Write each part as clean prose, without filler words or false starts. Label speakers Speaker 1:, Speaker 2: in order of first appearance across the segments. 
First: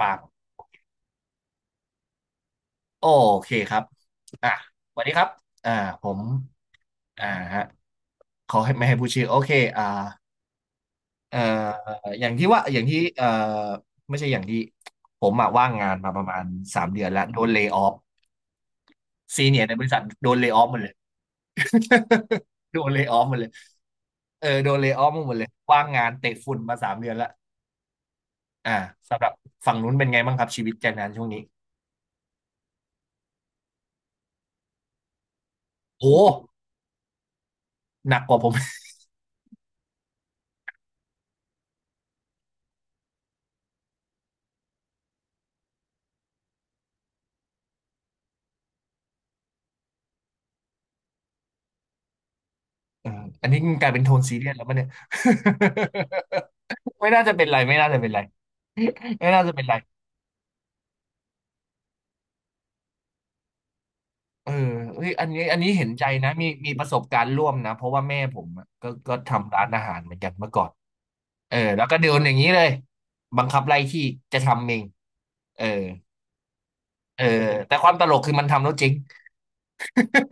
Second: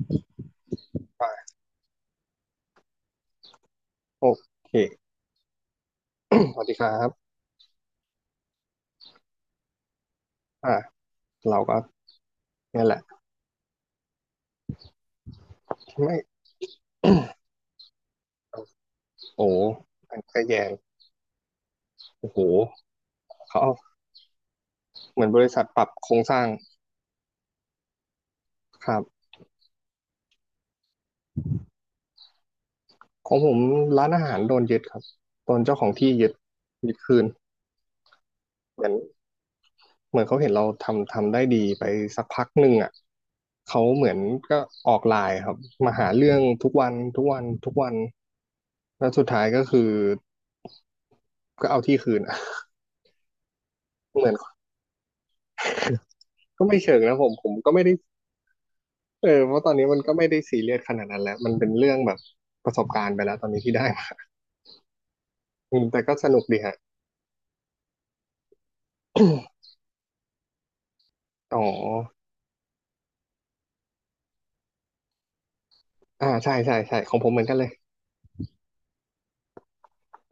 Speaker 1: ปาก
Speaker 2: ไป
Speaker 1: โอเคครับ
Speaker 2: โอ
Speaker 1: อ่ะ
Speaker 2: เค
Speaker 1: สวัสดีครับอ่าผม
Speaker 2: สวัสดีครับ
Speaker 1: อ่าฮะขอให้ไม่ให้พูดชื่อโอเคอ่า
Speaker 2: อ่า
Speaker 1: เอ่อ
Speaker 2: เราก็
Speaker 1: อย่างที่ว่าอ
Speaker 2: เนี่
Speaker 1: ย่าง
Speaker 2: ยแห
Speaker 1: ที่
Speaker 2: ละ
Speaker 1: เอ่อไม่ใช่อย่างที่ผมอะว่างงานมา
Speaker 2: ไม่
Speaker 1: ประมาณสามเดือนแล้วโดนเล y o ออฟ ซี
Speaker 2: โอ้
Speaker 1: เนียในบริษัท
Speaker 2: มัน
Speaker 1: โดน
Speaker 2: ก็
Speaker 1: เล y o
Speaker 2: แย
Speaker 1: ออฟ
Speaker 2: ง
Speaker 1: หมดเลย
Speaker 2: โอ้โห
Speaker 1: โดนเล y o ออฟหมดเลย
Speaker 2: เขาเอา
Speaker 1: เออโดนเล y o ออฟ
Speaker 2: เหมือ
Speaker 1: ห
Speaker 2: น
Speaker 1: มด
Speaker 2: บ
Speaker 1: เลย
Speaker 2: ริษัทป
Speaker 1: ว่า
Speaker 2: รั
Speaker 1: ง
Speaker 2: บ
Speaker 1: งา
Speaker 2: โค
Speaker 1: น
Speaker 2: รง
Speaker 1: เตะ
Speaker 2: สร้าง
Speaker 1: ฝุ่นมาสามเดือนแล้วอ่า
Speaker 2: ครับ
Speaker 1: สำหรับฝั่งนู้นเป็นไงบ้างครับชีวิตแรงงานช่วงนี้
Speaker 2: ของผมร้านอาหารโดนยึดครับโดนเจ้าของ
Speaker 1: โอ้
Speaker 2: ที่ยึดยึดคืน
Speaker 1: หนักกว่าผม
Speaker 2: เหมือนเหมือนเขาเห็นเราทำได้ดีไปสักพักหนึ่งอ่ะเขาเหมือนก็ออกไลน์ครับมาหาเรื่องทุกวันทุกวันทุกวันแล้วสุดท้ายก็คือก็เอาที่คืนอะ
Speaker 1: เอออันนี้มันกลายเป็นโท น
Speaker 2: เหมือ
Speaker 1: ซี
Speaker 2: น
Speaker 1: เรียสแล้วป่ะเนี่ย
Speaker 2: ก็ไม่เชิ ง
Speaker 1: ไม่
Speaker 2: นะ
Speaker 1: น่า
Speaker 2: ผม
Speaker 1: จะเป็
Speaker 2: ผ
Speaker 1: น
Speaker 2: ม
Speaker 1: ไร
Speaker 2: ก็
Speaker 1: ไม่
Speaker 2: ไม่
Speaker 1: น่า
Speaker 2: ได้
Speaker 1: จะเป็นไร
Speaker 2: เอ
Speaker 1: ไม่
Speaker 2: อ
Speaker 1: น่า
Speaker 2: เพ
Speaker 1: จะเป็
Speaker 2: ราะ
Speaker 1: น
Speaker 2: ตอ
Speaker 1: ไร
Speaker 2: นนี้มันก็ไม่ได้ซีเรียสขนาดนั้นแล้วมันเป็นเรื่องแบบประสบการณ์ไปแล้วตอนนี้ที่ได้มา
Speaker 1: เออเฮ้ยอันนี้
Speaker 2: อื
Speaker 1: เห็
Speaker 2: ม
Speaker 1: น
Speaker 2: แต่
Speaker 1: ใจ
Speaker 2: ก็ส
Speaker 1: นะ
Speaker 2: นุก
Speaker 1: มี
Speaker 2: ดี
Speaker 1: มี
Speaker 2: ฮะ
Speaker 1: ประสบการณ์ร่วมนะเพราะว่าแม่ผมอะก็ทำร้านอาหารเหมือนกันเมื่อก่อนเอ
Speaker 2: อ๋
Speaker 1: อ
Speaker 2: อ
Speaker 1: แล้วก็โดนอย่างนี้เลยบังคับไล่ที่จะทำเองเออ
Speaker 2: อ่าใช่ใช่ใช่ของ
Speaker 1: เออ
Speaker 2: ผมเหมือนกันเลย
Speaker 1: แต่ความตลกคือมันทำแล้วเจริง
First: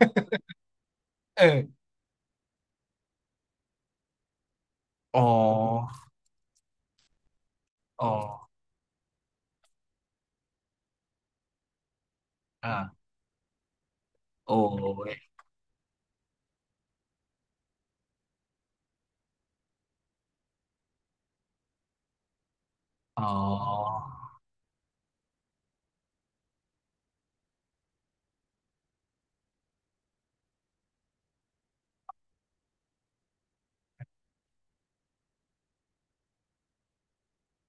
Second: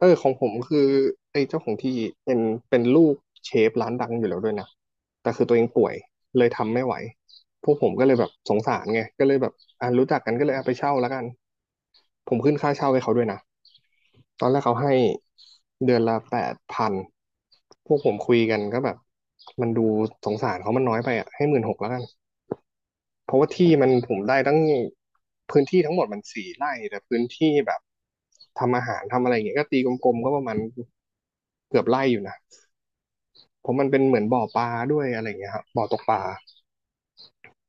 Speaker 2: เออของผม คือ
Speaker 1: เอ
Speaker 2: ไอ้
Speaker 1: อ
Speaker 2: เจ้าของที่เป็นเป็นลูกเชฟร้านดังอยู่แล้วด้วยนะ
Speaker 1: อ๋อ
Speaker 2: แต่คือตัวเองป่วยเลยทำไม่ไหวพวกผม
Speaker 1: อ๋
Speaker 2: ก็
Speaker 1: อ
Speaker 2: เลยแบบสงสารไงก็เลยแบบอ่ารู้จักกันก็เลยเอาไปเช่าแล้วกัน ผมขึ้นค่าเช่าให้
Speaker 1: อ่า
Speaker 2: เขาด้วยนะตอน
Speaker 1: โอ้
Speaker 2: แรกเขาให้
Speaker 1: ย
Speaker 2: เดือนละแปดพันพวกผมคุยกันก็แบบมันดูสงสารเขามันน้อยไปอ่ะให้หมื่นหกแล้วกัน
Speaker 1: อ๋อ
Speaker 2: เพราะว่าที่มันผมได้ตั้งพื้นที่ทั้งหมดมันสี่ไร่แต่พื้นที่แบบทำอาหารทำอะไรอย่างเงี้ยก็ตีกลมๆก็ประมาณเกือบไร่อยู่นะเพราะมันเป็นเหมือนบ่อปลาด้วยอะไรอย่างเงี้ยครับบ่อตกปลา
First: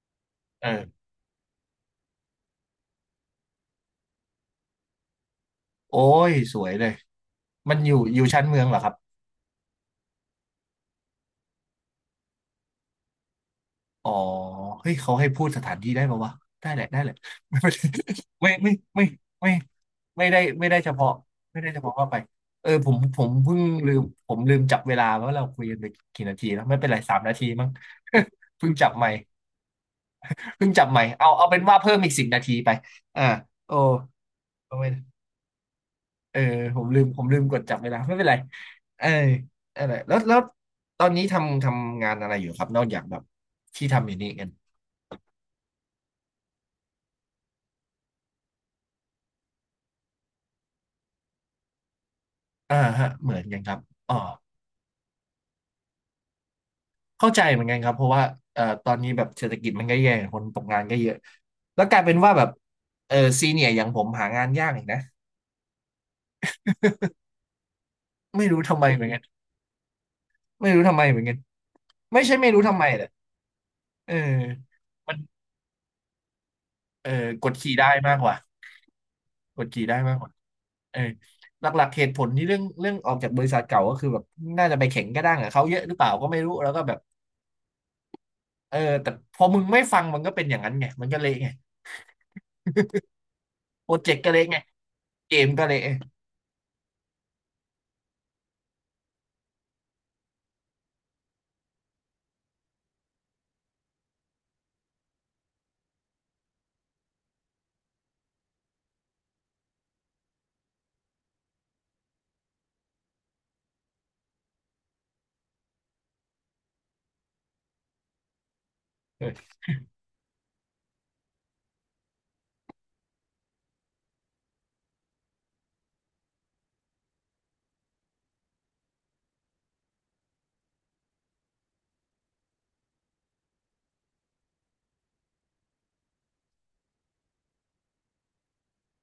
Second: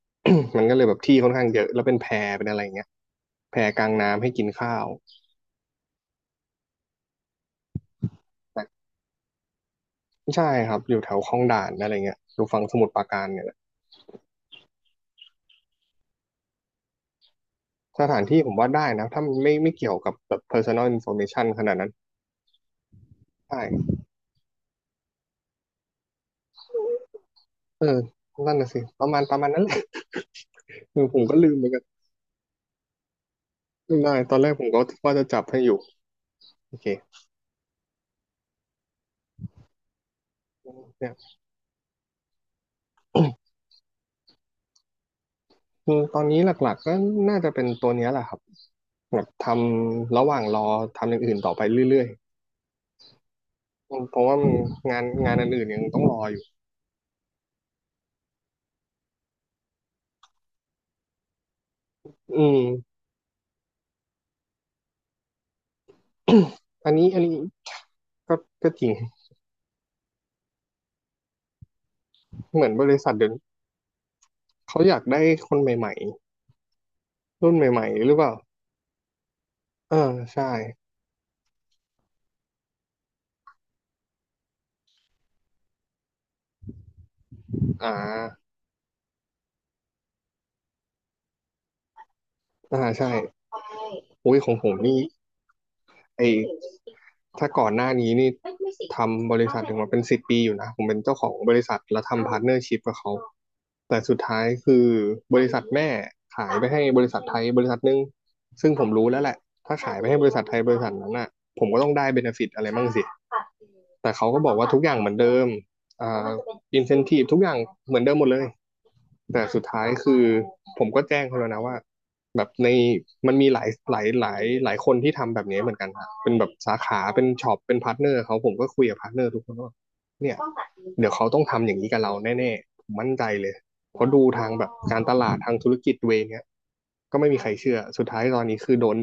Speaker 2: มั
Speaker 1: เอ
Speaker 2: นก็เลยแบบ
Speaker 1: อ
Speaker 2: ที่ค่อนข้างเยอะแล้วเป็นแพเป็นอะไรอย่างเงี้ยแพกลางน้ำให้กินข้าว
Speaker 1: โอ้ยสวยเลยมันอยู่ชั้นเมืองเหรอครับ
Speaker 2: ใช่ครับอยู่แถวคลองด่านอะไรเงี้ยอยู่ฝั่งสมุทรปราการเนี่ยแหละ
Speaker 1: อ๋อเฮ้ย เขาให้พูดสถานที่ได้ปะวะได้แหละได้แหละ
Speaker 2: สถานที่ ผ
Speaker 1: ไม่
Speaker 2: มว่า
Speaker 1: ไม่
Speaker 2: ได้
Speaker 1: ไม่
Speaker 2: นะถ้ามัน
Speaker 1: ไม่ไม่
Speaker 2: ไม่เกี่ยวกับ
Speaker 1: ไม่ไม่ไม่
Speaker 2: แบ
Speaker 1: ได้
Speaker 2: บ
Speaker 1: ไม่ได้
Speaker 2: personal
Speaker 1: เฉพาะ
Speaker 2: information
Speaker 1: ไม่
Speaker 2: ข
Speaker 1: ได้
Speaker 2: นาด
Speaker 1: เฉ
Speaker 2: นั้น
Speaker 1: พาะเข้าไปเออผมเพิ่ง
Speaker 2: ใช่
Speaker 1: ลืมผมลืมจับเวลาว่าเราคุยกันไปกี่นาทีแล้วไม่เป็นไรสามนาทีมั้ง
Speaker 2: เออนั่ น
Speaker 1: เพิ่
Speaker 2: น่ะ
Speaker 1: ง
Speaker 2: สิ
Speaker 1: จับ
Speaker 2: ป
Speaker 1: ใหม่
Speaker 2: ระมาณประมาณนั้นแหละ
Speaker 1: เพิ่งจับให
Speaker 2: คื
Speaker 1: ม่
Speaker 2: อผม
Speaker 1: เอา
Speaker 2: ก็
Speaker 1: เอา
Speaker 2: ลืม
Speaker 1: เป็น
Speaker 2: เหมือน
Speaker 1: ว่า
Speaker 2: กัน
Speaker 1: เพิ่มอีกสิบนาทีไปอ่าโอ้
Speaker 2: ได้ตอนแรกผมก็
Speaker 1: ไม่
Speaker 2: ว่าจะจับให้อยู่
Speaker 1: เออ
Speaker 2: โอ
Speaker 1: ผ
Speaker 2: เค
Speaker 1: มลืมผมลืมกดจับเวลาไม่เป็นไรเอออะไรแล้วแล้วตอ
Speaker 2: เนี่
Speaker 1: น
Speaker 2: ย
Speaker 1: นี้ทำงานอะไรอยู่ครับนอกจากแบบที่ทำอยู่นี่กัน
Speaker 2: คือตอนนี้หลักๆก็น่าจะเป็นตัวเนี้ยแหละครับแบบทำระหว่างรอทำอย่างอื่นต่อไปเรื่อย
Speaker 1: ฮะเหมือนกันครับ
Speaker 2: ๆ
Speaker 1: อ๋อ
Speaker 2: เพราะว่ามันงานอันอื่นยังต้องรออยู่
Speaker 1: เข้าใจเหมือนกันครับเพราะว่าตอนนี้แบบเศรษฐกิจมันก็แย่คนตกงานก็เยอะแล้วกลายเป็นว่า
Speaker 2: อื
Speaker 1: แบบ
Speaker 2: ม
Speaker 1: เออซีเนียอย่างผมหางานยากอีกนะ
Speaker 2: อันนี้ก็
Speaker 1: ไม่รู้
Speaker 2: ก็
Speaker 1: ทำ
Speaker 2: จ
Speaker 1: ไม
Speaker 2: ริง
Speaker 1: เหมือนกันไม่รู้ทำไมเหมือนกันไม่ใช่ไม่รู้
Speaker 2: เหมือน
Speaker 1: ทำ
Speaker 2: บ
Speaker 1: ไม
Speaker 2: ริ
Speaker 1: แหละ
Speaker 2: ษัทเดี๋ยวนี้
Speaker 1: เออ
Speaker 2: เขาอยาก
Speaker 1: มัน
Speaker 2: ได้คนใหม่
Speaker 1: เออก
Speaker 2: รุ่
Speaker 1: ด
Speaker 2: น
Speaker 1: ขี่
Speaker 2: ใหม่
Speaker 1: ได้
Speaker 2: ๆหรื
Speaker 1: มาก
Speaker 2: อเป
Speaker 1: ก
Speaker 2: ล่า
Speaker 1: ว่ากดขี่
Speaker 2: เอ
Speaker 1: ได้
Speaker 2: อ
Speaker 1: มากกว่า
Speaker 2: ใช่
Speaker 1: เออหลักๆเหตุผลที่เรื่องออกจากบริษัทเก่าก็คือแบบน่าจะไปแข่งกระด้างกับเขาเยอะหรือเปล่าก็ไม่รู้แล้วก็แบบ
Speaker 2: อ่า
Speaker 1: เออแต่พอมึงไม่ฟังมันก็เป็นอย่างนั้นไงมันก็เละไง
Speaker 2: อ่าใช่
Speaker 1: โปรเจกต์ก็
Speaker 2: โอ้ย
Speaker 1: เละ
Speaker 2: ของ
Speaker 1: ไง
Speaker 2: ผมนี่
Speaker 1: เกมก็เละ
Speaker 2: ไอถ้าก่อนหน้านี้นี่ทำบริษัทถึงมาเป็นสิบปีอยู่นะผมเป็นเจ้าของบริษัทแล้วทำพาร์ทเนอร์ชิพกับเขาแต่สุดท้ายคือบริษัทแม่ขายไปให้บริษัทไทยบริษัทหนึงซึ่งผมรู้แล้วแหละ ถ้าขายไปให้บริษัทไทยบริษัทนั้นน่ะผมก็ต้องได้เบเนฟิตอะไรบ้างสิ แต่เขาก็บอกว่าทุกอย่างเหมือนเดิมอ่าอินเซนทีฟทุกอย่างเหมือนเดิมหมดเลย แต่สุดท้ายคือผมก็แจ้งเขาแล้วนะว่าแบบในมันมีหลายคนที่ทำแบบนี้เหมือนกันครับเป็นแบบสาขาเป็นช็อปเป็นพาร์ทเนอร์เขาผมก็คุยกับพาร์ทเนอร์ทุกคนว่าเนี่ยเดี๋ยวเขาต้องทำอย่างนี้กับเราแน่ๆผมมั่นใจเลยเพราะดูทางแบบการตลาดทางธุรกิจเวยเนี้ยก็ไม่มีใครเชื่อสุดท้ายตอนนี้คือโดน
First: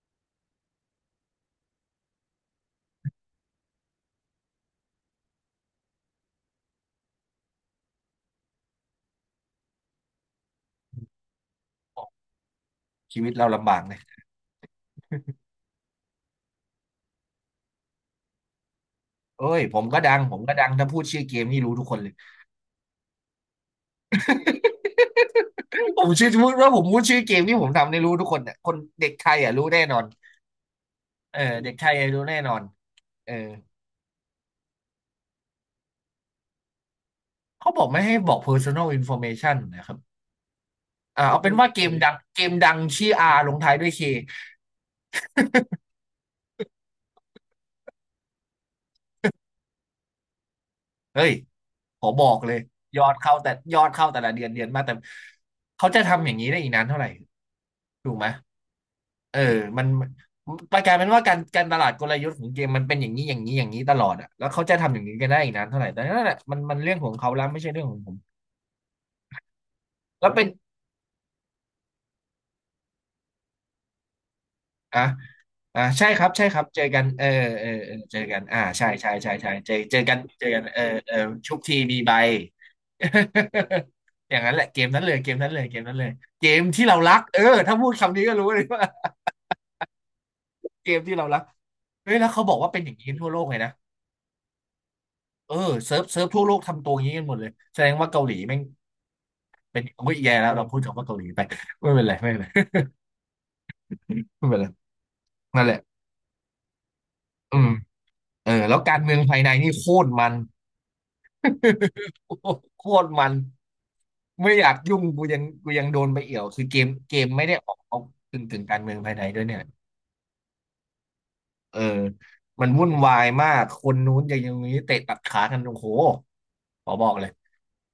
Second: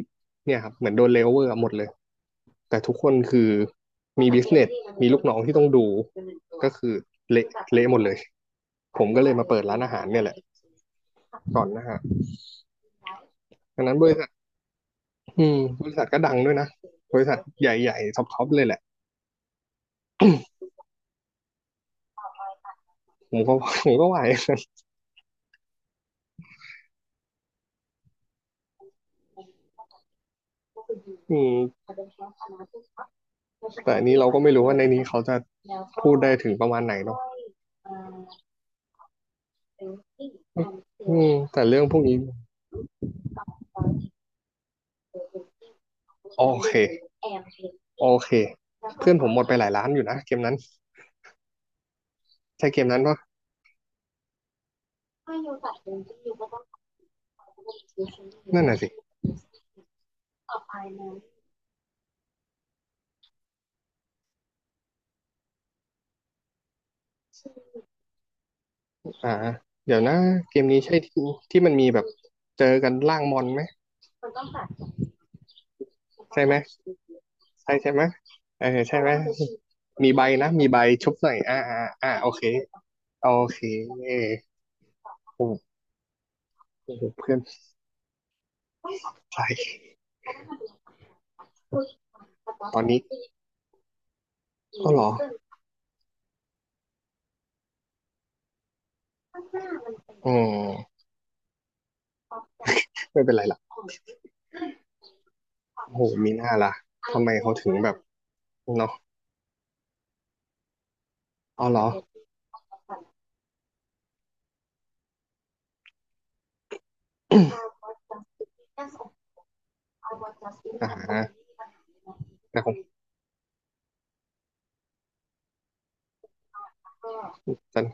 Speaker 2: เนี่ยครับเหมือนโดนเลเวอร์หมดเลยแต่ทุกคนคือมีบิสเนสมีลูกน้องที่ต้องดูก็คือเละเละหมดเลย ผมก็เลยมาเปิดร้านอาหารเนี่ยแหละก่อนนะฮะ
Speaker 1: ชีวิตเราลำบา
Speaker 2: ดั
Speaker 1: ก
Speaker 2: ง
Speaker 1: เล
Speaker 2: นั้น
Speaker 1: ย
Speaker 2: บริษัทอืมบริษัทก็ดังด้วยนะบริษัทใหญ่ๆท็อปๆเลยแหละ
Speaker 1: เอ้ยผมก็ดังผมก็ดัง ถ้าพูดชื่อเกมนี่รู้ทุกคนเลย
Speaker 2: ผมก็ผมก็ไหว
Speaker 1: ผมชื่อพูดว่าผมพูดชื่อเกมที่ผมทำในีรู้ทุกคนเนี่ยคนเด็กไทยอ่ะรู้แน่นอน
Speaker 2: อื
Speaker 1: เออเด็กไท
Speaker 2: ม
Speaker 1: ยอ่ะรู้แน่นอนเออ
Speaker 2: แต่อันนี้เราก็ไม่รู้ว่าในนี้เขาจะพูดได้ถึงประมาณไหนเนาะ
Speaker 1: เขาบอกไม่ให้บอก personal information นะครับ
Speaker 2: อืม
Speaker 1: เอาเป็น
Speaker 2: แต่
Speaker 1: ว่า
Speaker 2: เรื่
Speaker 1: เก
Speaker 2: อง
Speaker 1: ม
Speaker 2: พวก
Speaker 1: ดัง
Speaker 2: นี้
Speaker 1: เกมดังชื่อ R ลงท้ายด้วย K
Speaker 2: โอเค โอเค เพื่อนผมหมดไปหลายล้านอยู่นะเกมนั้น
Speaker 1: เฮ้ยขอบอกเลย
Speaker 2: ใช่เกมนั้นปะ
Speaker 1: ยอดเข้าแต่ละเดือนเดือนมาแต่เขาจะทำอย่างนี้ได้อีกนานเท่าไหร่ถูกไหม
Speaker 2: นั่นน่ะสิ
Speaker 1: เออมันกลายเป็นว่าการตลาดกลยุทธ์ของเกมมันเป็นอย่างนี้อย่างนี้อย่างนี้ตลอดอ่ะแล้วเขาจะทำอย่างนี้กันได้อีกนานเท่าไหร่แต่นั่นแหละมันเรื่องของเขาแล้วไม่ใช่เรื่องของผม
Speaker 2: อ่าเดี๋ยวนะ
Speaker 1: แล้วเป็น
Speaker 2: เกมนี้ใช่ที่มันมีแบบเจอกันล่างมอนไหม
Speaker 1: อ่ะอ่ะใช่ครับ
Speaker 2: ใช่
Speaker 1: ใช่
Speaker 2: ไห
Speaker 1: ค
Speaker 2: ม
Speaker 1: รับเจอกันเออเออ
Speaker 2: ใช่
Speaker 1: เอ
Speaker 2: ใช่
Speaker 1: อ
Speaker 2: ไหม
Speaker 1: เจอกัน
Speaker 2: เออ
Speaker 1: ใช่
Speaker 2: ใช่
Speaker 1: ใช่
Speaker 2: ไหม
Speaker 1: ใช่ใช่เจอเจอ
Speaker 2: มี
Speaker 1: กัน
Speaker 2: ใบ
Speaker 1: เจอ
Speaker 2: นะ
Speaker 1: กัน
Speaker 2: มีใบ
Speaker 1: เออ
Speaker 2: ชุ
Speaker 1: เอ
Speaker 2: บ
Speaker 1: อ
Speaker 2: หน่อย
Speaker 1: ชุ
Speaker 2: อ่า
Speaker 1: บที
Speaker 2: อ่า
Speaker 1: มี
Speaker 2: อ่า
Speaker 1: ใบ
Speaker 2: โอเคโอเค
Speaker 1: อย่างนั้นแหละเกมนั้นเลยเกมนั้นเลยเกมนั้นเลย เกมที่
Speaker 2: โอ้
Speaker 1: เรารัก
Speaker 2: เพื่อ
Speaker 1: เอ
Speaker 2: น
Speaker 1: อถ้าพูดคำนี้ก็รู้เลยว่า
Speaker 2: ใคร
Speaker 1: เกมที่เรารักเฮ้ยแล้วเขาบอกว่า
Speaker 2: ต
Speaker 1: เป็
Speaker 2: อ
Speaker 1: น
Speaker 2: น
Speaker 1: อย่าง
Speaker 2: นี้
Speaker 1: นี้ทั่วโลกเลยนะ
Speaker 2: ก็หรอ
Speaker 1: เออเซิร์ฟทั่วโลกทำตัวอย่างนี้กันหมดเลยแสดงว่าเกาหลีแม่งเป็นโอ้ย
Speaker 2: อื
Speaker 1: แย่แล้วเราพูดถึ
Speaker 2: ม
Speaker 1: งว่าเกาหลีไป ไม่เป็นไรไม่เป็นไร
Speaker 2: ไม่เป็นไรล่ะ
Speaker 1: ไม่เป็นไรนั่นแหล
Speaker 2: โอ้โห
Speaker 1: ะ
Speaker 2: มีหน้าล่ะทำไมเขา
Speaker 1: อื
Speaker 2: ถึ
Speaker 1: ม
Speaker 2: งแบบ
Speaker 1: เออแล้ว
Speaker 2: เนาะ
Speaker 1: การเมืองภายในนี่โคตรมัน
Speaker 2: อ๋อเหรอ
Speaker 1: โคตรมันไม่อยากยุ่งกูยังกูยังโดนไปเอี่ยวคือเกมไม่ได้ออกเอาถึงการเมืองภายในด้วยเนี่ย
Speaker 2: อ่า
Speaker 1: เออ
Speaker 2: แต่
Speaker 1: มั
Speaker 2: ข
Speaker 1: น
Speaker 2: อง
Speaker 1: วุ่นวายมากคนนู้นอย่างนี้เตะตัดขากันโอ้โหขอบอกเลย
Speaker 2: จัน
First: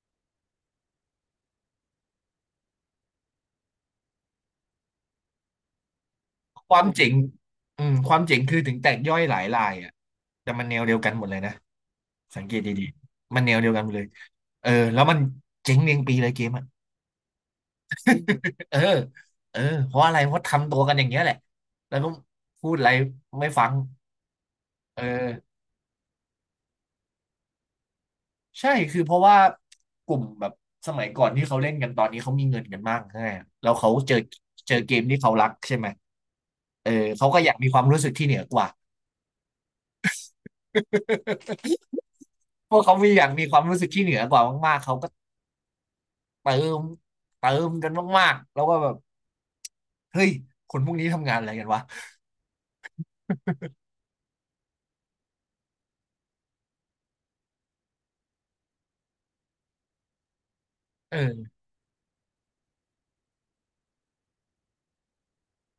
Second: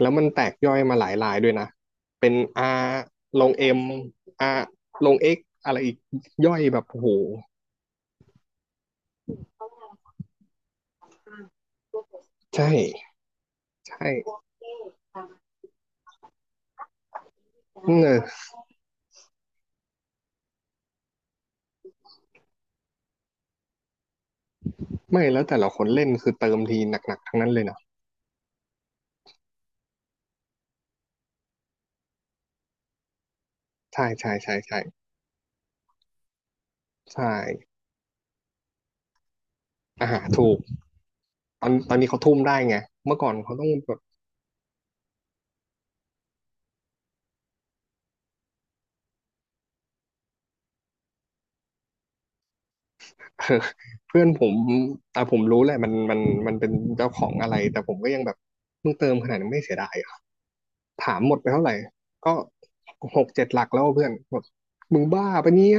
Speaker 2: แล้วมันแตกย่อยมาหลายลายด้วยนะเป็น R ลง M R ลง X อะไรอีกย่อย
Speaker 1: ค
Speaker 2: แบ
Speaker 1: วา
Speaker 2: บ
Speaker 1: ม
Speaker 2: โอ้
Speaker 1: เจ๋
Speaker 2: โห
Speaker 1: งอืมความเจ๋งคือถึงแตกย่อยหลายรายอ่ะแต่มันแนวเดียวกันหมดเลยนะ สังเกต
Speaker 2: ใช่
Speaker 1: ดีๆมันแนวเดียวกัน
Speaker 2: ใช
Speaker 1: เลย
Speaker 2: ่
Speaker 1: เออแล้วมันเจ๊งเรียงปีเลยเกมอ่ะ
Speaker 2: เออ
Speaker 1: เออเออเพราะอะไรเพราะทำตัวกันอย่างเงี้ยแหละแล้วก็พูดอะไรไม่ฟังเอ
Speaker 2: ไม่
Speaker 1: อ
Speaker 2: แล้วแต่ละคนเล่นคือเติมทีหนักๆทั้งนั้นเลยเนาะ
Speaker 1: ใช่คือเพราะว่ากลุ่มแบบสมัยก่อนที่เขาเล่นกันตอนนี้เขามีเงินกันมากใช่ไหมแล้วเขา
Speaker 2: ใช่
Speaker 1: เจอ
Speaker 2: ใช่ใช่
Speaker 1: เจอ
Speaker 2: ใช่
Speaker 1: เกมที่เขารักใช่ไหมเออ
Speaker 2: ใช่
Speaker 1: เขาก็อยากมีความรู้สึกที่เหนือกว่า
Speaker 2: อ่าถูกตอนนี้เขาทุ่มได้
Speaker 1: พ
Speaker 2: ไง
Speaker 1: วกเขามี
Speaker 2: เมื่อ
Speaker 1: อยา
Speaker 2: ก่
Speaker 1: ก
Speaker 2: อน
Speaker 1: มีค
Speaker 2: เขา
Speaker 1: วาม
Speaker 2: ต้อง
Speaker 1: รู้สึก
Speaker 2: แบบ
Speaker 1: ที่เหนือกว่ามากๆเขา เติมเติมกันมากๆแล้วก็แบบเฮ้ยคนพวกนี้ทำงานอะไรกันวะ
Speaker 2: เออเพื่อนผมอ่ะผมรู้แหละมันมันเป็นเจ้าของอะไรแต่ผมก็ยังแบบมึงเติมขนาดนี้ไม่เสียดายเหรอถามหมดไป
Speaker 1: เออ
Speaker 2: เท่าไหร่ก็หกเจ็ดหลักแล้วเพื่อนแบบมึงบ้าปะเนี่ย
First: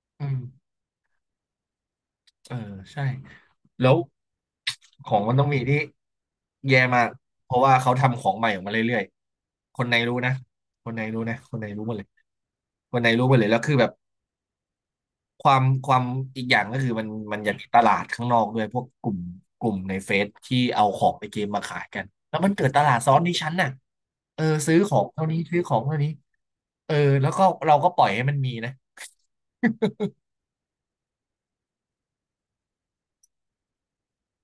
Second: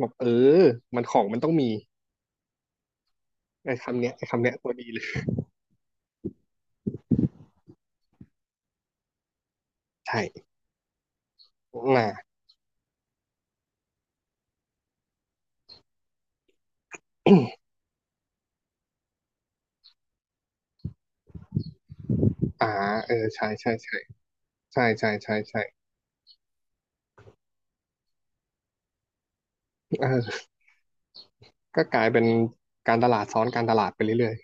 Speaker 2: บอก
Speaker 1: อื
Speaker 2: เอ
Speaker 1: ม
Speaker 2: อมันของมันต้องมี
Speaker 1: เออใช่
Speaker 2: ไอ้
Speaker 1: แล้ว
Speaker 2: คำเนี้ยไอ้คำเนี้ยตัวดีเลย
Speaker 1: ของมันต้องมีที่แย่มากเพราะว่าเขาทำของใหม่ออกมาเรื่อยๆคนในรู้นะ
Speaker 2: ใช่
Speaker 1: คนในรู้นะคนในรู้หมดเล
Speaker 2: อ่า
Speaker 1: ยคนในรู้หมดเลยแล้วคือแบบความอีกอย่างก็คือมันอยากมีตลาดข้างนอกด้วยพวกกลุ่มกลุ่มในเฟซที่เอาของในเกมมาขายกันแล้วมันเกิ
Speaker 2: อ่า
Speaker 1: ดตลาด
Speaker 2: เอ
Speaker 1: ซ้อน
Speaker 2: อ
Speaker 1: ที่
Speaker 2: ใช่
Speaker 1: ชั้นน่ะ
Speaker 2: ใช่ใช่
Speaker 1: เออซื้อ
Speaker 2: ใช่
Speaker 1: ของ
Speaker 2: ใช่
Speaker 1: เท่า
Speaker 2: ใช่
Speaker 1: นี้ซื้
Speaker 2: ใช่
Speaker 1: อของเท่านี้ เออแล้วก็เราก็ปล่อยให้มันมีนะ
Speaker 2: เออก็กลายเป็นการตลาดซ้อนการตลาดไปเรื่อย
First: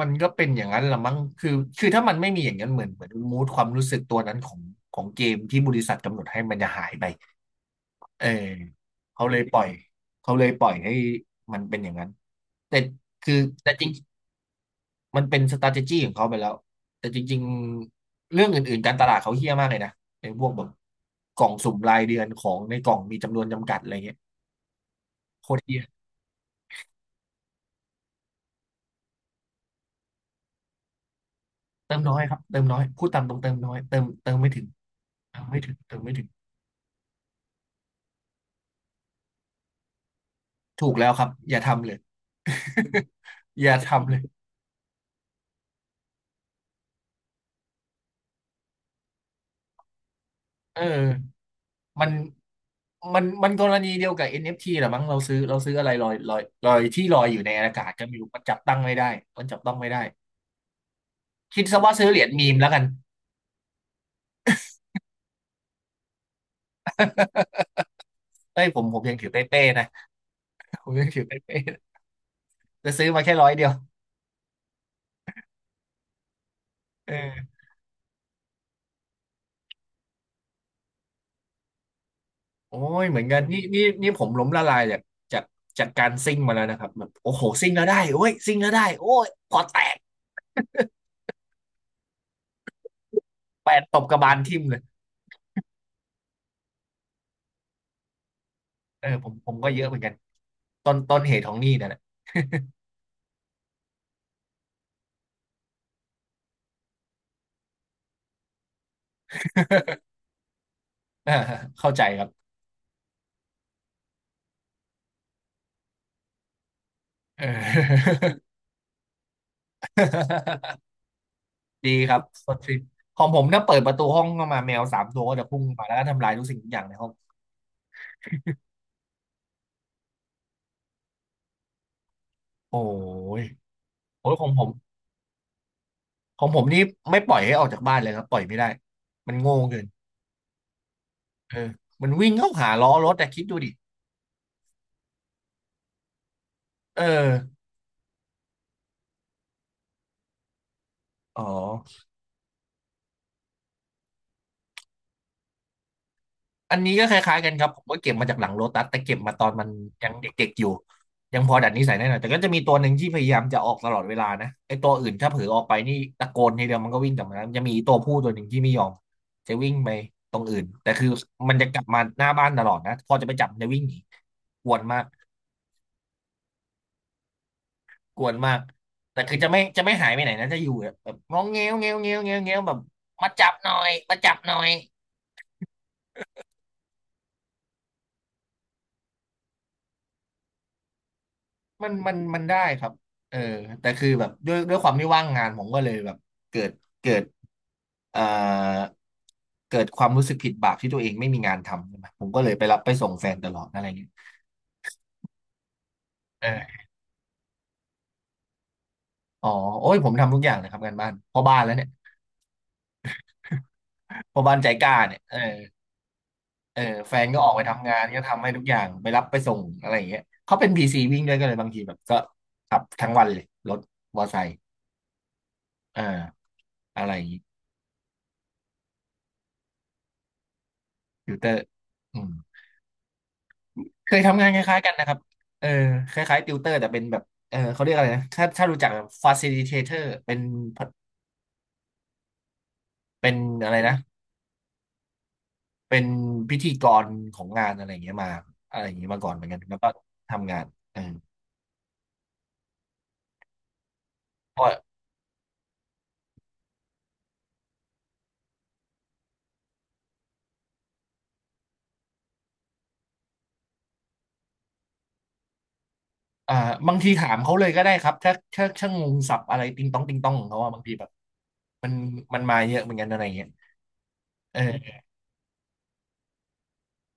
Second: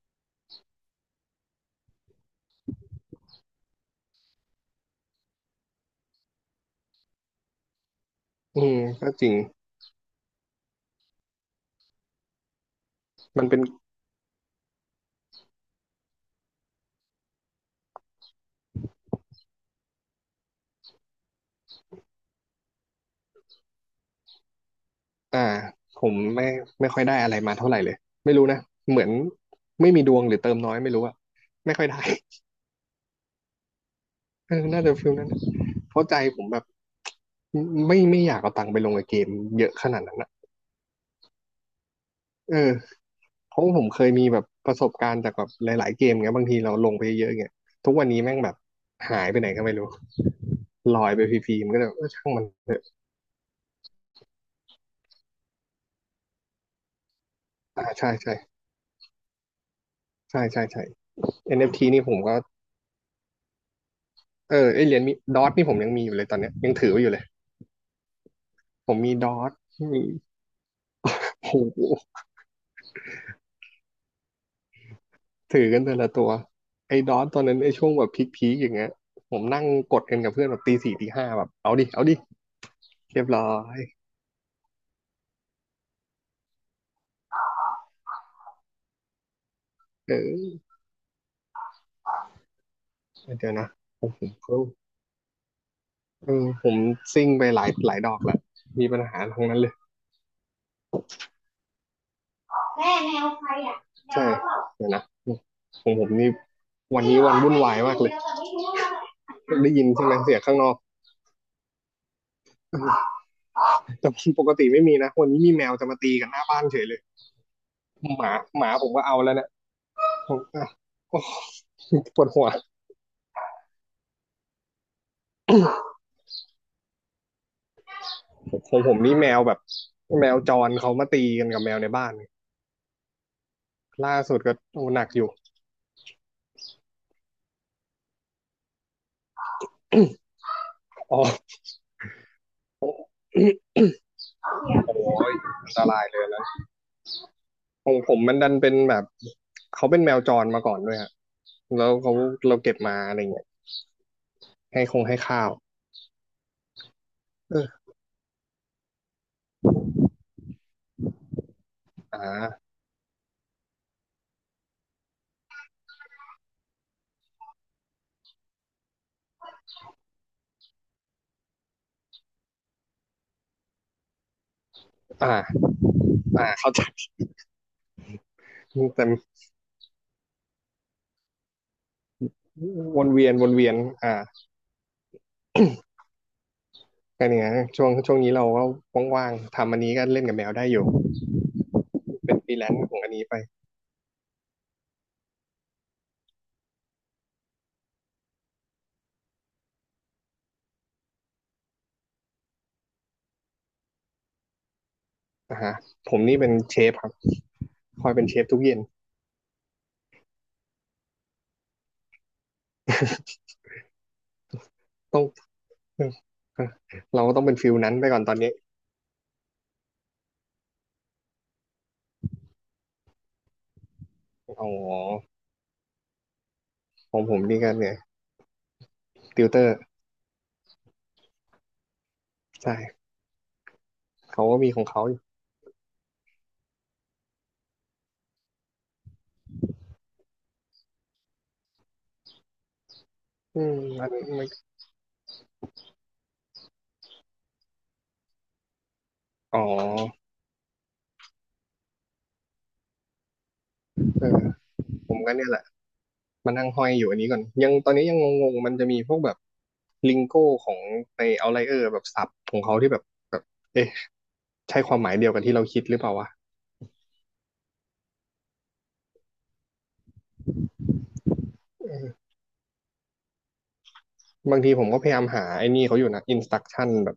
Speaker 1: มันก็เป็นอย่างนั้นละมั้งคือถ้ามันไม่มีอย่างนั้นเหมือนเหมือนมูดความรู้สึกตัวนั้นของของเกมที่บริษัทกำหนดให้มันจะหายไปเออ
Speaker 2: ๆอืมก็จ
Speaker 1: เขา
Speaker 2: ริง
Speaker 1: เลยปล่อยเขาเลยปล่อยให้มันเป็นอย่างนั้นแต่คือ
Speaker 2: มันเป็น
Speaker 1: แต่จริงมันเป็น strategy ของเขาไปแล้วแต่จริงๆเรื่องอื่นๆการตลาดเขาเฮี้ยมากเลยนะในพวกแบบกล่องสุ่มรายเดือนของในกล่องมีจำนวนจำกัดอะไรเงี้ย
Speaker 2: อ่า
Speaker 1: โคตรเฮี้ย
Speaker 2: ผมไม่ไม่ค่อยได้อะไรมาเท่าไหร่เลยไม่รู้นะ เหมือนไม่มีดวงหรือเติมน้อยไม่รู้อะไม่ค่อย
Speaker 1: เติ
Speaker 2: ได้
Speaker 1: มน้อยครับเติมน้อยพูดตามตรงเติมน้อยเติมเติม ไม่
Speaker 2: เอ
Speaker 1: ถึ
Speaker 2: อ
Speaker 1: ง
Speaker 2: น่าจะฟิลนั้น
Speaker 1: เติ
Speaker 2: นะ
Speaker 1: มไม่ถึง
Speaker 2: เพ
Speaker 1: เติม
Speaker 2: ราะ
Speaker 1: ไม่
Speaker 2: ใจ
Speaker 1: ถึง
Speaker 2: ผมแบบไม่อยากเอาตังค์ไปลงกับเกมเยอะขนาดนั้นนะ
Speaker 1: ถูกแล้วครับอย่าทำเลย
Speaker 2: เออเพ
Speaker 1: อ
Speaker 2: ราะ
Speaker 1: ย่า
Speaker 2: ว่าผมเคย
Speaker 1: ทำเลย
Speaker 2: มีแบบประสบการณ์จากแบบหลายๆเกมเงี้ยบางทีเราลงไปเยอะๆเงี้ยทุกวันนี้แม่งแบบหายไปไหนก็ไม่รู้
Speaker 1: เอ
Speaker 2: ลอยไปฟ
Speaker 1: อ
Speaker 2: รีๆมันก็เลยเอ
Speaker 1: มั
Speaker 2: อ
Speaker 1: น
Speaker 2: ช่างมัน
Speaker 1: มันมันกรณีเดียวกับ NFT แหละมั้งเราซื้อเราซื้ออะไรลอยลอยลอยที่ลอยอยู่ในอากา
Speaker 2: อ่า
Speaker 1: ศก็
Speaker 2: ใช่
Speaker 1: ไม่รู้มันจั
Speaker 2: ใช่
Speaker 1: บตั้งไม่ได้มันจับต้องไม่ได้
Speaker 2: ใช่ใช่ใช่
Speaker 1: คิดซะ
Speaker 2: NFT น
Speaker 1: ว่า
Speaker 2: เอฟทีนี่
Speaker 1: ซื้อ
Speaker 2: ผ
Speaker 1: เห
Speaker 2: ม
Speaker 1: รียญ
Speaker 2: ก็
Speaker 1: มีมแล้วกัน
Speaker 2: เออไอเหรียญมีดอทนี่ผมยังมีอยู่เลยตอนเนี้ยยังถือไว้อยู่เลย
Speaker 1: เอ้ยผม
Speaker 2: ผ
Speaker 1: ผ
Speaker 2: ม
Speaker 1: ม
Speaker 2: มี
Speaker 1: ยัง
Speaker 2: ด
Speaker 1: ถือ
Speaker 2: อท
Speaker 1: เป้ๆนะ
Speaker 2: มี
Speaker 1: ผมยังถือเป้ๆนะ
Speaker 2: โห
Speaker 1: แตซื้อมาแค่ร้อยเดียว
Speaker 2: ถือกันแต่ละตัวไอ้
Speaker 1: เอ
Speaker 2: ด
Speaker 1: อ
Speaker 2: อทตอนนั้นไอ้ช่วงแบบพีคๆอย่างเงี้ยผมนั่งกดกันกับเพื่อนแบบตีสี่ตีห้าแบบเอาดิเอาดิ
Speaker 1: โอ้ยเหมื
Speaker 2: เรี
Speaker 1: อ
Speaker 2: ย
Speaker 1: น
Speaker 2: บ
Speaker 1: กัน
Speaker 2: ร้อ
Speaker 1: นี่
Speaker 2: ย
Speaker 1: นี่นี่ผมล้มละลายจากจากจากการซิ่งมาแล้วนะครับแบบโอ้โหซิ่งแล้วได้โอ้ยซิ่งแล้วได้โอ้ยพอแตก
Speaker 2: เออเดี๋ยวนะ
Speaker 1: แปดต
Speaker 2: ผ
Speaker 1: บ
Speaker 2: ม
Speaker 1: กระ
Speaker 2: ผ
Speaker 1: บา
Speaker 2: ม
Speaker 1: ล
Speaker 2: ก็
Speaker 1: ทิ่มเลย
Speaker 2: เออผมซิ่งไปหลายหลายดอกแล้วมีปัญ
Speaker 1: เออ
Speaker 2: หา
Speaker 1: ผม
Speaker 2: ทั้ง
Speaker 1: ผม
Speaker 2: นั้นเล
Speaker 1: ก็
Speaker 2: ย
Speaker 1: เยอะเหมือนกันต้นเหตุของหนี้นั่นแหละ
Speaker 2: ใช่เดี๋ยวนะของผมนี่วันนี้วันวุ่นวายมากเลยได้ยินใช่ ไหมเสียงข้างนอก
Speaker 1: อ่าเข้าใจครับ
Speaker 2: เออ แต่ ปกติไม่มีนะวันนี้มีแมวจะมาตีกันหน้าบ้านเฉยเลย
Speaker 1: เออ
Speaker 2: หมาหมาผมก็เอาแล้วเนี่ย ผม
Speaker 1: ดีค
Speaker 2: ป
Speaker 1: รับ
Speaker 2: วดหัว
Speaker 1: สดชื่นของผมถ้าเปิดประตูห้องเข้ามาแมวสามตัวก็จะพุ่งมาแล้วก็ทำลายทุกสิ่งทุกอย่างในห้อง
Speaker 2: ผมนี่แมวแบบแมวจรเขามาตีกันกับแมวในบ้าน
Speaker 1: โอ้ย
Speaker 2: ล่า
Speaker 1: โอ้ย
Speaker 2: สุด
Speaker 1: ของ
Speaker 2: ก็
Speaker 1: ผม
Speaker 2: โอ้หนักอยู่
Speaker 1: ของผมนี่ไม่ปล่อยให้ออกจากบ้านเลยครับปล่อยไม่ได้มันโง่เกิน
Speaker 2: อ๋อ
Speaker 1: เอ อมันวิ่งเข้าหาล้อร
Speaker 2: โอ
Speaker 1: ถแต่คิดดูดิ
Speaker 2: ้ยอันตรายเลยนะ
Speaker 1: เออ
Speaker 2: ของผมมันดันเป็นแบบเขาเป็นแมวจรมาก่อนด้วยฮะ
Speaker 1: อ๋อ
Speaker 2: แล้วเขาเราเก็บมาอะไรเงี้ยให้คงให้ข้าว
Speaker 1: อันนี้ก็คล้ายๆกัน
Speaker 2: เอ
Speaker 1: ครับผ
Speaker 2: อ
Speaker 1: มก็เก็บมาจากหลังโลตัสแต่เก็บมาตอนมันยังเด็กๆอยู่ยังพอดัดนิสัยได้หน่อ
Speaker 2: อ่า
Speaker 1: ยแต่ก็จะมีตัวหนึ่งที่พยายามจะออกตลอดเวลานะไอ้ตัวอื่นถ้าเผลอออกไปนี่ตะโกนทีเดียวมันก็วิ่งกลับมาแล้วมันจะมีตัวผู้ตัวหนึ่งที่ไม่ยอมจะวิ่งไปตรงอื่นแต่คือมันจะกลับมาหน้าบ้านตลอดนะพอจะไปจับมันจะวิ่งหนีกวนมาก
Speaker 2: อ่าอ่าเข้าใจ
Speaker 1: กวนมาก
Speaker 2: แต่
Speaker 1: แต่คือจะไม่หายไปไหนนะจะอยู่แบบงอแงวแงวแงวแงวแงวแบบ
Speaker 2: วนเวี
Speaker 1: มา
Speaker 2: ยนว
Speaker 1: จั
Speaker 2: น
Speaker 1: บห
Speaker 2: เวี
Speaker 1: น่
Speaker 2: ย
Speaker 1: อ
Speaker 2: น
Speaker 1: ย
Speaker 2: อ่า
Speaker 1: มาจับหน่อย
Speaker 2: ก็เนี่ยช่วงนี้เราก็ว่างๆทำอันนี้ก็เล่นกับแมวได้อยู่
Speaker 1: มันมัน
Speaker 2: เป็น
Speaker 1: มัน
Speaker 2: ฟรี
Speaker 1: ได้
Speaker 2: แลน
Speaker 1: ค
Speaker 2: ซ์
Speaker 1: รับ
Speaker 2: ของอันนี้
Speaker 1: เอ
Speaker 2: ไป
Speaker 1: อแต่คือแบบด้วยความที่ว่างงานผมก็เลยแบบเกิดเกิดเอ่อเกิดความรู้สึกผิดบาปที่ตัวเองไม่มีงานทำใช่ไหมผมก็เลยไปรับไปส่งแฟนตลอดอะไรเงี้ย
Speaker 2: อ่าฮะผมนี่เป็นเช
Speaker 1: เออ
Speaker 2: ฟครับคอยเป็นเชฟทุกเย็น
Speaker 1: อ๋อโอ้ยผมทำทุกอย่างเลยครับงานบ้านพ่อบ้านแล้วเนี่ยพ่อบ้านใจกล้า เนี่
Speaker 2: ต้
Speaker 1: ย
Speaker 2: อง
Speaker 1: เออแฟ
Speaker 2: เรา
Speaker 1: น
Speaker 2: ก็
Speaker 1: ก็
Speaker 2: ต้อง
Speaker 1: ออ
Speaker 2: เป็
Speaker 1: ก
Speaker 2: น
Speaker 1: ไป
Speaker 2: ฟิล
Speaker 1: ทำ
Speaker 2: นั้น
Speaker 1: งาน
Speaker 2: ไปก่อ
Speaker 1: ก็
Speaker 2: นตอน
Speaker 1: ทำให้
Speaker 2: นี้
Speaker 1: ทุกอย่างไปรับไปส่งอะไรอย่างเงี้ยเขาเป็นพีซีวิ่งด้วยก็เลยบางทีแบบก็ขับทั้งวันเลยรถมอเตอร์ไซค์
Speaker 2: อ๋อ
Speaker 1: เอออะไร
Speaker 2: ข
Speaker 1: อ
Speaker 2: อง
Speaker 1: ย่าง
Speaker 2: ผ
Speaker 1: งี้
Speaker 2: มนี่ก็เนี่ยติวเตอร์
Speaker 1: ฟิลเตอร์อืม
Speaker 2: ใช่
Speaker 1: เคยทำ
Speaker 2: เขา
Speaker 1: งาน
Speaker 2: ก็
Speaker 1: ค
Speaker 2: มีข
Speaker 1: ล้าย
Speaker 2: อง
Speaker 1: ๆกัน
Speaker 2: เขา
Speaker 1: นะค
Speaker 2: อ
Speaker 1: รับ
Speaker 2: ยู่
Speaker 1: เออคล้ายๆติวเตอร์แต่เป็นแบบเออเขาเรียกอะไรนะถ้าถ้ารู้จัก facilitator เป็น
Speaker 2: อื
Speaker 1: อะ
Speaker 2: ม
Speaker 1: ไรนะ
Speaker 2: มันไม่
Speaker 1: เป็นพิธีกรของงานอะไรอย่างเงี้ยมาอะไรอย่างเงี้ยมาก่อนเหมือนกั
Speaker 2: อ๋
Speaker 1: น
Speaker 2: อ
Speaker 1: แล้วก็ทำงานเออ
Speaker 2: เออ
Speaker 1: ก็
Speaker 2: ผมก็เนี่ยแหละมานั่งห้อยอยู่อันนี้ก่อนยังตอนนี้ยังงงๆมันจะมีพวกแบบลิงโก้ของในเอาไลเออร์แบบศัพท์ของเขาที่แบบแบบเอ๊ะใช่ความหมายเดียวกันที่เราคิดหรือเปล่าวะ
Speaker 1: อ่าบางทีถามเขาเลยก็ได้ครับถ้าถ้าถ้างงศัพท์อะไรติงต้องติงต้องของเขาว่าบางทีแบบ
Speaker 2: เออ
Speaker 1: มันมาเยอะเหมือนกันอะไรอย่างเงี้ย
Speaker 2: บางทีผม
Speaker 1: เออ
Speaker 2: ก็พยายามหาไอ้นี่เขาอยู่นะอินสต u ักชั่นแบบ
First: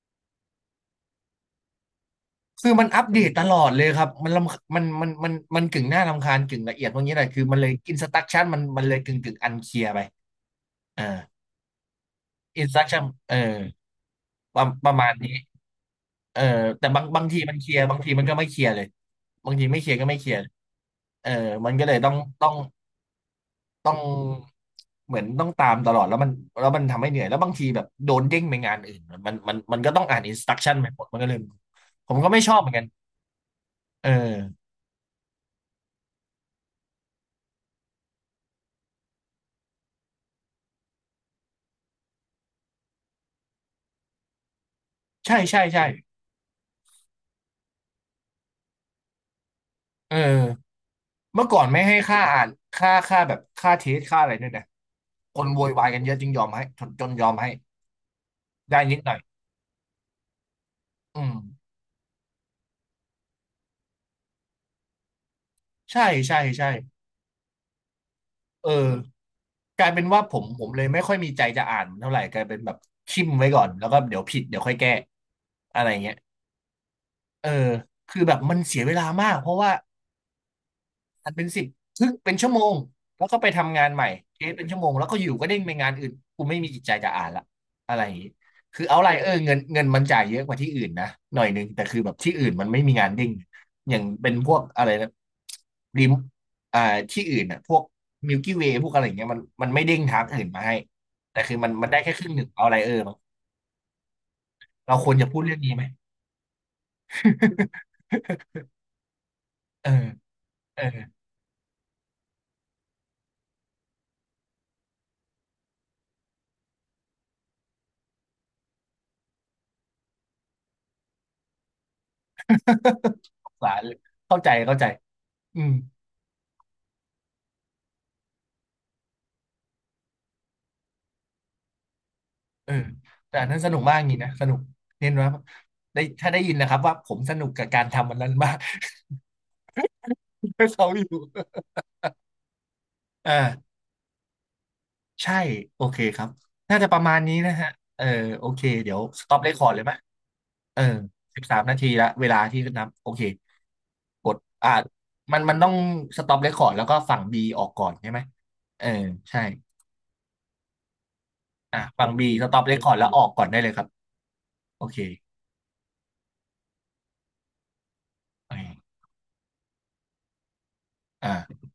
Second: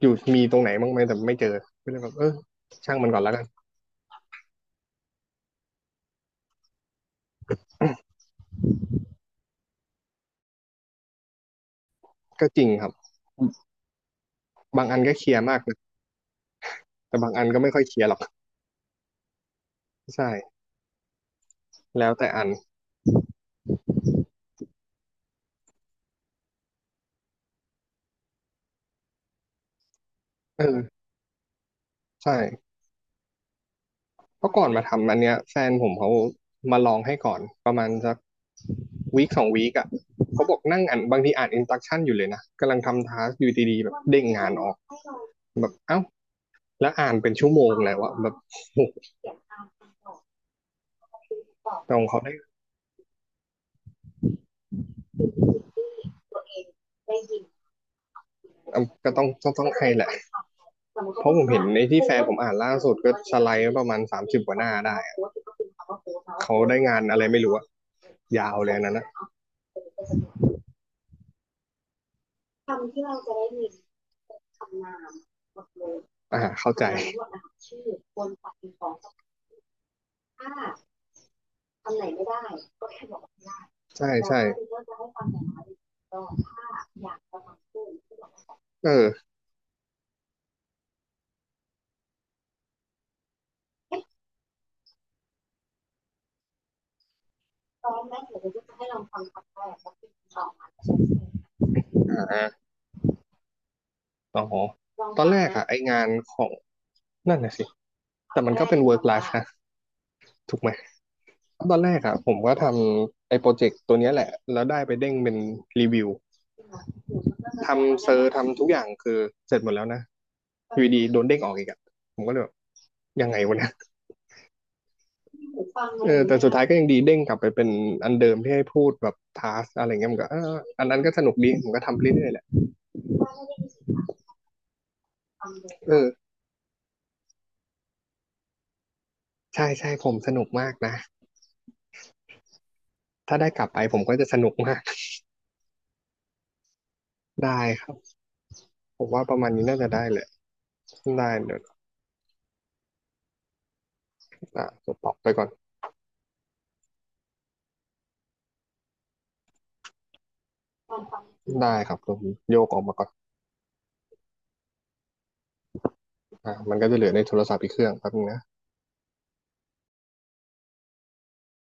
Speaker 2: อยู่มีตรงไหนบ้างไหมแต่ไม่เจอก็เลยแบบเออ
Speaker 1: คือมัน
Speaker 2: ช่าง
Speaker 1: อัป
Speaker 2: มัน
Speaker 1: เด
Speaker 2: ก่อน
Speaker 1: ต
Speaker 2: แล้ว
Speaker 1: ต
Speaker 2: กัน
Speaker 1: ลอดเลยครับมันรำมันกึ่งหน้ารำคาญกึ่งละเอียดพวกนี้แหละคือมันเลยอินสตรัคชั่นมันเลยกึ่งกึ่งอันเคลียร์ไปเออ
Speaker 2: ก็จ
Speaker 1: อิ
Speaker 2: ริ
Speaker 1: น
Speaker 2: ง
Speaker 1: สตรั
Speaker 2: ค
Speaker 1: ค
Speaker 2: รับ
Speaker 1: ชั่นเออประ
Speaker 2: บาง
Speaker 1: ประ
Speaker 2: อัน
Speaker 1: มา
Speaker 2: ก็
Speaker 1: ณ
Speaker 2: เค
Speaker 1: นี้
Speaker 2: ลียร์มากนะ
Speaker 1: เออแต่บาง
Speaker 2: แต่
Speaker 1: บาง
Speaker 2: บาง
Speaker 1: ที
Speaker 2: อัน
Speaker 1: มัน
Speaker 2: ก็
Speaker 1: เค
Speaker 2: ไม่
Speaker 1: ลีย
Speaker 2: ค่อ
Speaker 1: ร์
Speaker 2: ยเค
Speaker 1: บาง
Speaker 2: ลียร์
Speaker 1: ที
Speaker 2: หรอก
Speaker 1: มันก็ไม่เคลียร์เลยบางทีไม่เคลียร์ก็ไม่เค
Speaker 2: ใช่
Speaker 1: ลียร์เออมันก็เลย
Speaker 2: แล้วแต่อั
Speaker 1: ต้
Speaker 2: น
Speaker 1: องต้องเหมือนต้องตามตลอดแล้วมันแล้วมันทำให้เหนื่อยแล้วบางทีแบบโดนเด้งไปงานอื่นมันก็ต้องอ่านอินสตรัค
Speaker 2: เอ
Speaker 1: ชั่น
Speaker 2: อ
Speaker 1: ไปหมดมันก็เลยผมก็ไม่ชอบเห
Speaker 2: ใช่
Speaker 1: มือนกันเออ
Speaker 2: เพราะก่อนมาทำอันเนี้ยแฟนผมเขามาลองให้ก่อนประมาณสักวีคสองวีคอ่ะเขาบอกนั่งอ่านบางทีอ่านอินสต u ั t ชั่นอยู่เลยนะกำลังทำทาสอยู่ดีๆแบบเด้งงานออก
Speaker 1: ใช่ใช่
Speaker 2: แบบ
Speaker 1: ใช่
Speaker 2: เอ้าแล้วอ่านเป็นชั่วโมงแล้วอะแบบอโห
Speaker 1: เออเมื่อก่อนไม่
Speaker 2: ต
Speaker 1: ให้
Speaker 2: รงเขา
Speaker 1: ค่า
Speaker 2: ได้
Speaker 1: อ่านค่าแบบค่าเทสค่าอะไรด้วยนะคนโวยวายกันเยอะจึงยอมให้จนยอมให้ได้
Speaker 2: อ่ะ
Speaker 1: นิดห
Speaker 2: ก็
Speaker 1: น่อย
Speaker 2: ต้องต้องให้แหละสมติ
Speaker 1: อื
Speaker 2: เพเขา
Speaker 1: ม
Speaker 2: ราะพูผดมเห็นานในที่โพแฟสนต์ว่าผมอ่านล่าสุดก็สไลด์ไว้ประมาณ30กว่าหน้าได้อะแล้ว
Speaker 1: ใช่
Speaker 2: เขา
Speaker 1: ใช่
Speaker 2: โพส
Speaker 1: ใช่
Speaker 2: ได้ต์งานอะไรไม่รู้อะยาว
Speaker 1: เอ
Speaker 2: เลยอัน
Speaker 1: อ
Speaker 2: นั้นอะ
Speaker 1: กลายเป็นว่าผมเลยไม่ค่อยมีใจจะอ่านเท่าไหร่กลายเป็นแบบทิมไว้ก่อนแล้วก็เดี๋ยวผิดเดี๋ยวค่อยแก้อะไรเงี้ย
Speaker 2: อ่าเข้าใจ
Speaker 1: เออคือแบบมันเสียเวลามากเพราะว่า อันเป็นสิบครึ่งเป็นชั่วโมงแล้วก็ไปทำงานใหม่
Speaker 2: ใช่แล
Speaker 1: เท
Speaker 2: ใช่
Speaker 1: สเป็นชั่
Speaker 2: ใช่
Speaker 1: วโมงแล้วก็อยู่ก็
Speaker 2: า
Speaker 1: เด้งไปงานอื่นกูไม่มีจิตใจจะอ่านละอะไรอย่างนี้คือ
Speaker 2: เอ
Speaker 1: เอาไร
Speaker 2: อ
Speaker 1: เออเงินมันจ่ายเยอะกว่าที่อื่นนะหน่อยนึงแต่คือแบบที่อื่นมันไม่มีงานเด้งอย่างเป็นพวกอะไรนะริมอ่าที่อื่นอ่ะพวกมิลกี้เวย์พวกอะไรอย่างเงี้ยมันไม่เด้งทางอื่นมาให้แต่คือมัน
Speaker 2: อ
Speaker 1: ได้แค่ครึ่งหนึ่งเอา
Speaker 2: ่า
Speaker 1: ไรเออมั้ง
Speaker 2: อ๋อ
Speaker 1: เรา
Speaker 2: ล
Speaker 1: ควร
Speaker 2: ตอน
Speaker 1: จะ
Speaker 2: แร
Speaker 1: พูด
Speaker 2: ง
Speaker 1: เรื่
Speaker 2: ก
Speaker 1: อง
Speaker 2: อะไอ
Speaker 1: นี้ไหม
Speaker 2: งานของนั่นน่ะสิ แต่มันก็เป็กน work life นะ
Speaker 1: เออ
Speaker 2: ถูกไหม
Speaker 1: เออ
Speaker 2: ตอนแรกอะผมก็ทำไอ้โปรเจกต์ตัวเนี้ยแหละแล้วได้ไปเด้งเป็นรีวิว ทำเซอร์ทำทุกอย่างคือเสร็จหมดแล้วนะอยู่ดีโดนเด้งออกอีกอะผมก็เลยแบบยังไง
Speaker 1: สง
Speaker 2: วะเนี่ย
Speaker 1: สารเลยเข้าใจเข้าใจอืม
Speaker 2: เออแต่สุดท้ายก็ยังดีเด้งกลับไปเป็นอันเดิมที่ให้พูดแบบทาสอะไรเงี้ยมันก็เอออันนั้นก็สนุกดีผมก็ทำเรื่อยๆแหละ
Speaker 1: เออแต่อันนั้นสนุกมากจริงนะสนุกเน้นว่า
Speaker 2: เอ
Speaker 1: ได้
Speaker 2: อ
Speaker 1: ถ้าได้ยินนะครับว่าผมสนุกกับการทำวันนั้น มาก
Speaker 2: ใช่ใช่ผมสนุก
Speaker 1: ถ้า
Speaker 2: มาก
Speaker 1: เขา
Speaker 2: นะ
Speaker 1: อยู่
Speaker 2: ถ้าได้กลับ
Speaker 1: อ่า
Speaker 2: ไปผมก็จะสนุกมาก
Speaker 1: ใช่โอเคครับน่าจะประมาณนี้นะ
Speaker 2: ได้
Speaker 1: ฮะ
Speaker 2: ครั
Speaker 1: เออ
Speaker 2: บ
Speaker 1: โอเคเดี๋ย
Speaker 2: ผ
Speaker 1: ว
Speaker 2: ม
Speaker 1: ส
Speaker 2: ว่าป
Speaker 1: ต็อ
Speaker 2: ระ
Speaker 1: ป
Speaker 2: มา
Speaker 1: เร
Speaker 2: ณ
Speaker 1: คค
Speaker 2: นี้
Speaker 1: อร์ด
Speaker 2: น่า
Speaker 1: เลย
Speaker 2: จะ
Speaker 1: ไหม
Speaker 2: ได้เลย
Speaker 1: เออ
Speaker 2: ได้
Speaker 1: สิบสา
Speaker 2: เดี๋ยว
Speaker 1: มนาทีละเวลาที่นับโอเคกด
Speaker 2: อ่ะ
Speaker 1: อ่า
Speaker 2: ตอบไป
Speaker 1: มัน
Speaker 2: ก่อน
Speaker 1: มันต้องสต็อปเรคคอร์ดแล้วก็ฝั่งบีออกก่อนใช่ไหมเออใช่
Speaker 2: ได้
Speaker 1: อ่ะ
Speaker 2: ครับ
Speaker 1: ฝั่
Speaker 2: ผ
Speaker 1: ง
Speaker 2: ม
Speaker 1: บีส
Speaker 2: โย
Speaker 1: ต็อป
Speaker 2: ก
Speaker 1: เร
Speaker 2: อ
Speaker 1: ค
Speaker 2: อก
Speaker 1: คอ
Speaker 2: มา
Speaker 1: ร์ด
Speaker 2: ก่
Speaker 1: แล้
Speaker 2: อน
Speaker 1: วออกก่อนได้เลยครับโอเค
Speaker 2: อ่ะมันก็จะเหลือในโทรศัพท์อีกเครื่องแป๊บนึงนะ
Speaker 1: โอเคอ่า